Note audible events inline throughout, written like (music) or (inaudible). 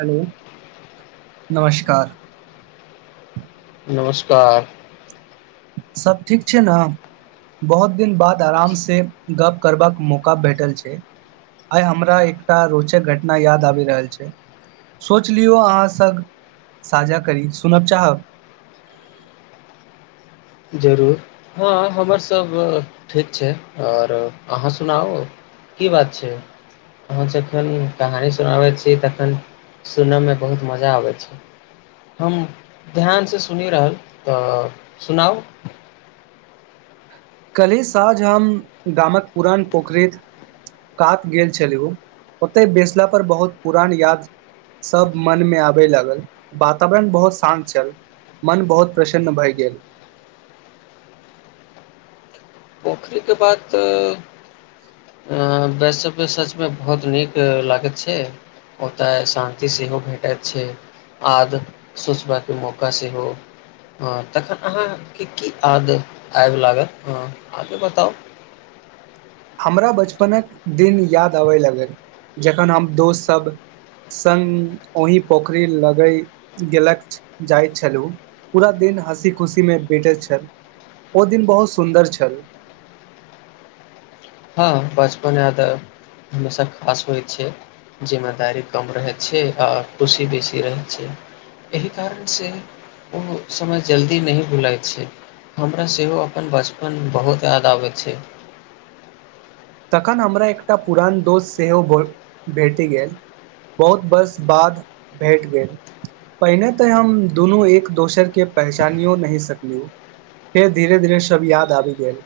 hello नमस्कार नमस्कार सब ठीक छै ने बहुत दिन बाद आराम सँ गप करबाक मौका भेटल छै आइ हमरा एकटा रोचक घटना याद आबि रहल छै सोच लियौ अहाँ सब साझा करी सुनब चाहब जरूर हँ हमरसभ ठीक छै और अहाँ सुनाउ की बात छै अहाँ जखन कहानी सुनाबैत छी तखन सुनयमे बहुत मजा आबैत छै हम ध्यानसँ सुनि रहल तऽ सुनाउ कल्हि साँझ हम गामक पुरान पोखरि कात गेल छलहुँ ओतय बेैसलापर बहुत पुरान याद सब मनमे आबय लागल वातावरण बहुत शान्त छल मन बहुत प्रसन्न भए गेल पोखरिके बात आ वैसब सचमे बहुत नीक लागैत छै ओतऽ शान्ति सेहो भेटैत छै आद सोचबाके मौका सेहो ह तखन अहाँके की आद आबि लागत ह आगे बताउ हमरा बचपनक दिन याद आबै लगल जखन हम दोस्त सब संग ओहि पोखरि लगै गेलक जाइत छलहुँ पूरा दिन हँसी खुशीमे बटैत छल ओ दिन बहुत सुन्दर छल हँ बचपन यादऽ हमेशा खास होइ छै जिम्मेदारी कम रहै छै आ खुशी बेसी रहै छै एहि कारण सँ ओ समय जल्दी नहि भुलाै छै हमरा सेहो अपन बचपन बहुत याद आबै छै तखन हमरा एकटा पुरान दोस्त सेहो भ भेट गेल बहुत वर्ष बाद भेट गेल पहिने तऽ हम दुनू एक दोसरके पहचानियो नहिह सकलहुँ फेर धीरे धीरे सभ याद आबि गेल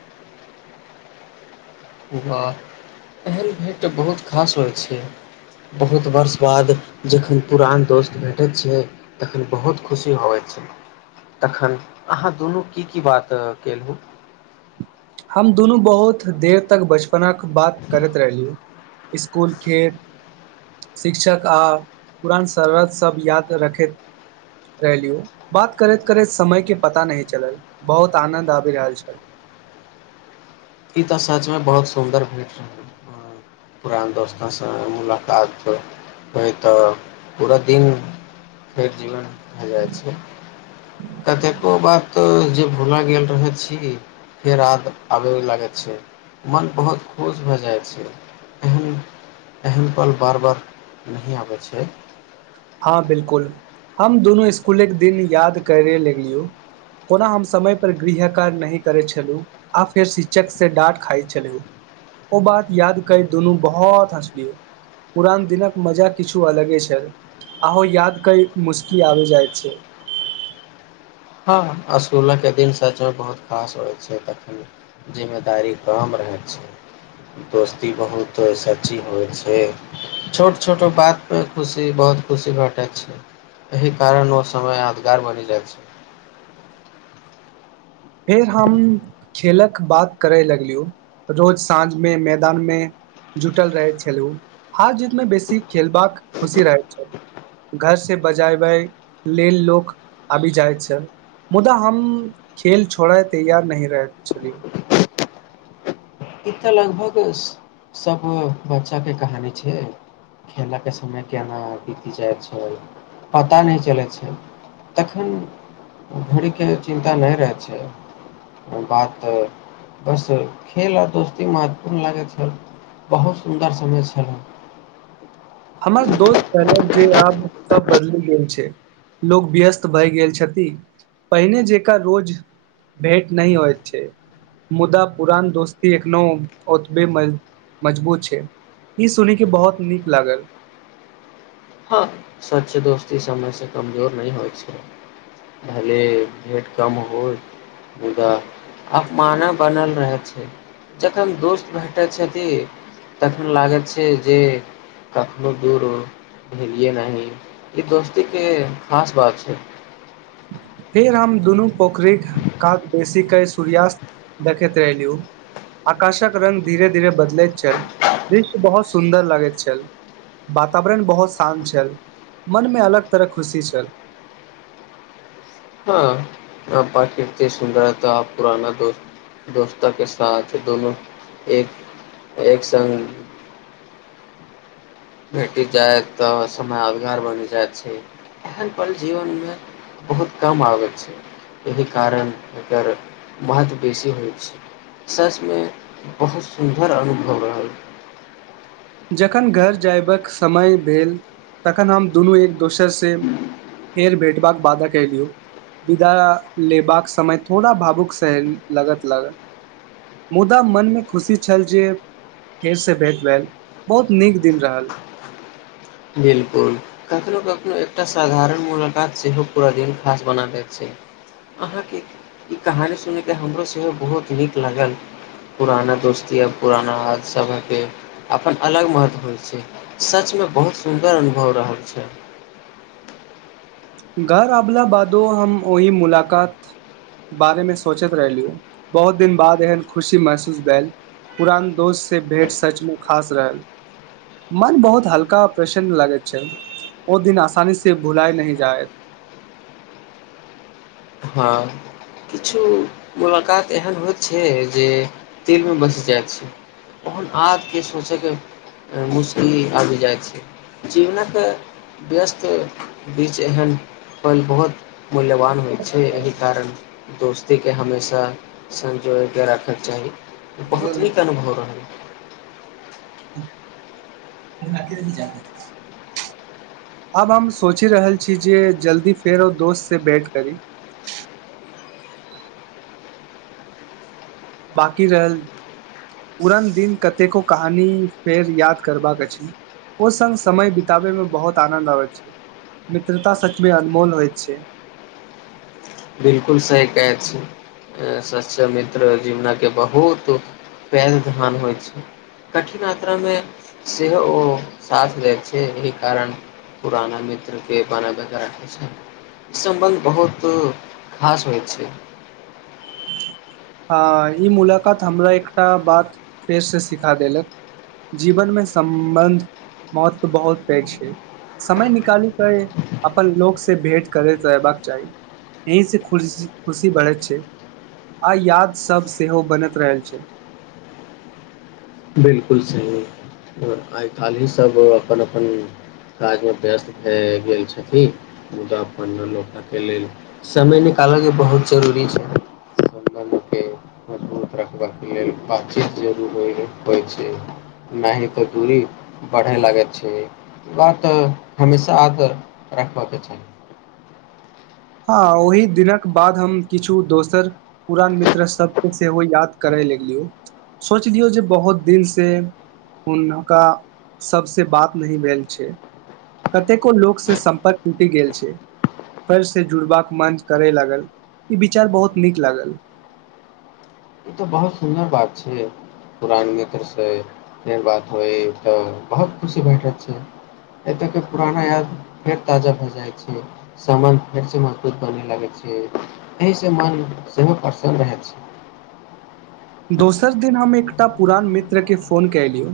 वाह एहन भेट बहुत खास होइ छै बहुत वर्ष बाद जखन पुरान दोस्त भेटैत छै तखन बहुत खुशी होबइत छै तखन अहाँ दुनू की की बात केलहुँ हम दुनू बहुत देर तक बच बच्चपन्ना के बात करैत रहलियै स्कुल खेल शिक्षक आ पुरान शररत सब याद रखैत रहलियो बात करैत करैत समयके पता नहिह चलल बहुत आनन्द आबि रहल छल ई तऽ सचमे बहुत सुन्दर भेट रहलै पुरान दोस्त संग मुलाकात होइ तऽ पूरा दिन फेर जीवन भए जाइ छै कतेको बात जे भूलय गेल रहै छी फेर याद आबय लागै छै मन बहुत खुश भए जाइ छै एहन एहन पल बार बार नहि आबै छै हँ बिलकुल हम दुनू स्कूलके दिन याद करे लगलियौ कोना हम समयपर गृह कार्य नहि करै छलहु आ फेर शिक्षक से डाँट खाइत छलियहु ओ बात याद कर दुनू बहुत हँसलियौ पुरान दिनक मजा किछु अलगे छल आो याद कई मुशकी आ जाइत छै हँ स्कूलके दिन सचो बहुत खास होइ छै तखन जिम्मेदारी कम रहैत छै दोस्ती बहुत सची होइ छै छोट छोट बातमे खुशी बहुत खुशी भेटै छै एहि कारण ओ समय यादगार बनि जाइ छै फेर हम खेलक बात करय लगलियौ रोज साँझमे मैदानमे जुटल रहैत छलहुँ हार जीतमे बेसी खेलबाक खुशी रहैत छल घर से बजयबै लेल लोक आबि जाइत छल मुदा हम खेल छोड़य तैयार नहिह रहैत छलियौ ई तऽ लगभग सब बच्चाके कहानी छै खेलऽके समय केना बीति जाइ छै पता नहि चलै छै तखन घड़ीके चिन्ता नहि रहै छै बात बस खेल आ दोस एतेक महत्वपूर्ण लागैत छल बहुत सुन्दर समय छलै हमर दोस्त पहले जे आब सब बदलि गेल छै लोग व्यस्त भय गेल छथि पहिने जेक रोज भेट न होत छै मुदा पुरान दोस्ती एखनो ओतबे मजबूत छै ई सुन के बहुत नीक लागल हँ सच दोस्ती समय से कमजोर नहि होइ छै भले भेट कम होय मुदा अपमान बनल रहै छै जखन दोस्त भेटे छथि तखन लागैत छै जे कखनो दूर भेल ये नहिह य दोस्तीे के खास बात छै फेर हम दुनू पोखरिक कात बेसीे के सूर्यास्त देखैत रहलहुँ आकाशक रङंगग धीरे धीरे बदलैत छल दृश्य बहुत सुन्दर लगैत छल वातावरण बहुत शान्त छल मनमे अलग तरह खुशी छल हँ आ प्रकृर्ति सुन्दरता आ पुराना दोस्त दोस्त के साथ दोननो एक एक स भेटि जाय तऽ समय यादगार बनि जाइ छै एहन पल जीवनमे बहुत कम आबै छै एहि कारण एकर महत्व बेसी होइ छै ससमे बहुत सुन्दर अनुभव रहल जखन घर जायबाक समय भेल तखन हम दुनू एक दोसरसँ फेर भेटबाक वादा केलियौ विदा लेबाक समय थोड़ा भावुकसँ लागत लागल मुदा मनमे खुशी छल जे फेरसँ भेँट भेल बहुत नीक दिन रहल बिलकुल कखनो कखनो एकटा साधारण मुलाकात सेहो पूरा दिन खास बना दैत छै अहाँके ई कहानी सुनयके हमरो सेहो बहुत नीक लागल पुराना दोस्ती आ पुराना सभके अपन अलग महत्व होइ छै सचमे बहुत सुन्दर अनुभव रहल छै घर आबला बादो हम ओहि मुलाकात बारे मे सोचैत रहलिय बहुत दिन बाद एहन खुशी महसूस भेल पुरान दोस्त से भेंट सच मे खास रहल मन बहुत हल्का आ प्रसन्न लागैत छै ओ दिन आसानी से भुलाय न जायत हँ किछु मुलाकात एहन होइत छै जे तेलमे बसि जाइत छै ओहन आदके सोचैके मुस््की आबि जाइत छै जीवनक व्यस्त बीच एहन पल बहुत मूल्यवान होइत छै छै एहि कारण दोस्तीके हमेशा संजोगके राखैके चाही बहुत जायत नीक अनुभव रहलै अब हम सोचि रहल छी जे जल्दी फेर ओ दोस्त से बैट करी (unintelligible) बाकी रहल पुरन दिन कतेको कहानी फेर याद करबाक अछि ओ सङ्ग समय बिताबयमे बहुत आनन्द आबैत छै मित्रता सचमे अनमोल होइत छै बिलकुल सही कैत छै सच मित्र जीवनके बहुत पैघ धन होइत छै कठिन यात्रामे सेहो ओ साथ दैत छै एहि कारण पुराना मित्रके बना रखैत छै ई सम्बन्ध बहुत खास होइ छै हँ ई मुलाकात हमरा एकटा बात फेरसँ सिखा देलक जीवनमे सम्बन्ध महत्व बहुत पैघ छै समय निकालि कऽ अपन लोकसँ भेँट करैत रहबाक चाही एहिसँ खुशी खुशी बढ़ैत छै आ याद सब सेहो बनैत रहल छै बिलकुल सही आइ काल्हि ही सभ अपन अपन काजमे व्यस्त भए गेल छथिन मुदा अपन लोकके लेल समय निकालयके बहुत जरूरी छैे संबंध के मजबूत रखबाकके लेल बातचीत जरूर होइ होइ छै नहि तऽ दूरी बढ़य लागैत छै ई बात हमेशा रखबयके चाही हँ ओहि दिनक बाद हम किछु दोसर पुरान मित्र सभके सेहो याद करय लगलियौ सोचलियौ जे बहुत दिनसँ हुनका सभसँ बात नहि भेल छै कतेको लोकसँ सम्पर्क टूटि गेल छै फे से जुड़बाक मन करय लागल ई विचार बहुत नीक लागल ई तऽ बहुत सुन्दर बात छै पुरान मित्रसँ फेर बात होइ तऽ बहुत खुशी भेटै छै एतयके पुराना याद फेर ताजा भए जाइ छै समबन्ध फेरसँ मजबूत बनय लागै छै एहिसँ मन सेहो प्रसन्न रहै छै दोसर दिन हम एकटा पुरान मित्रकेँ फोन कयलियौ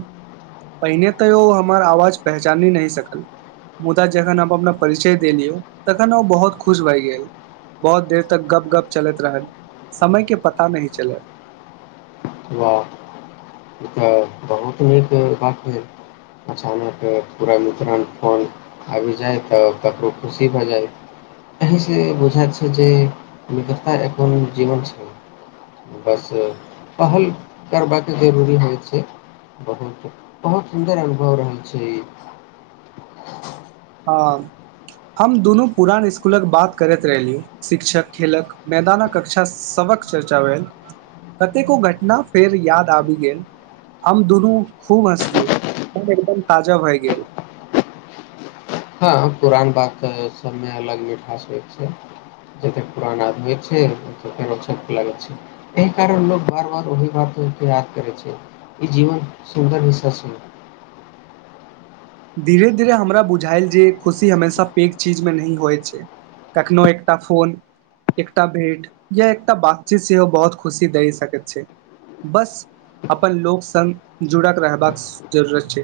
पहिने तऽ ओ हमर आवाज पहचानि नहि सकल मुदा जखन हम अपना परिचय देलियौ तखन ओ बहुत खुश भए गेल बहुत देर तक गप गप चलैत रहल समयके पता नहि चलल वाह ई तऽ बहुत नीक बात भेल अचानक पूरा मित्रण फोन आबि जाइ तऽ ककरो खुशी भए जाइ एहिसँ बुझाइत छै जे मित्रता एखन जीवन छै बस पहल करबाक जरूरी है होयत छै बहुत बहुत सुन्दर अनुभव रहल छै ई हँ हम दुनू पुरान स्कूलक बात करैत रहलिय शिक्षक खेलक मैदानक कक्षा सभक चर्चा भेल कतेको घटना फेर याद आबि गेल हम दुनू खूब हँसलिय मन एकदम ताजा भए गेल हँ पुरान बात सभमे अलग मिठास होइत छै जतेक पुरान आदमी छै फेरक लागैत छै एहि कारण लोको बार बार ओहि बातके याद करै छै ई जीवन सुन्दर हिस्सा सुन्दर धीरे धीरे हमरा बुझाायल जे खुशी हमेशा पैघ चीजमे नहि होइत छै कखनो एकटा फोन एकटा भेट या एकटा बातचीत सेहो बहुत खुशी दए सकैत छै बस अपन लोक सङ्ग जुड़ल रहबाक जरूरत छै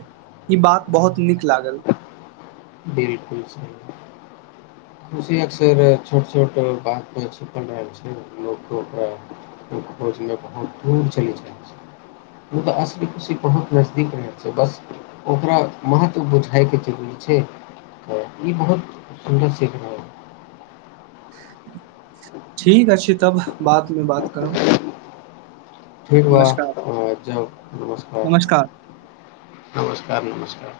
ई बात बहुत नीक लागल होइ छै खुशी अक्सर छोट छोट बात मे छिपल रहल छै लोक ओकरा खोज मे बहुत दूर चलि जा छै मु तऽ असल खुशी बहुत नजदीक रहैत छै बस ओकरा महत्व बुझाय के जरूी छै तऽ ई बहुत सुन्दर से ठीक अछि तब बादमे बात करू ठीक बा जाउ नमस्कार सर नमस्कार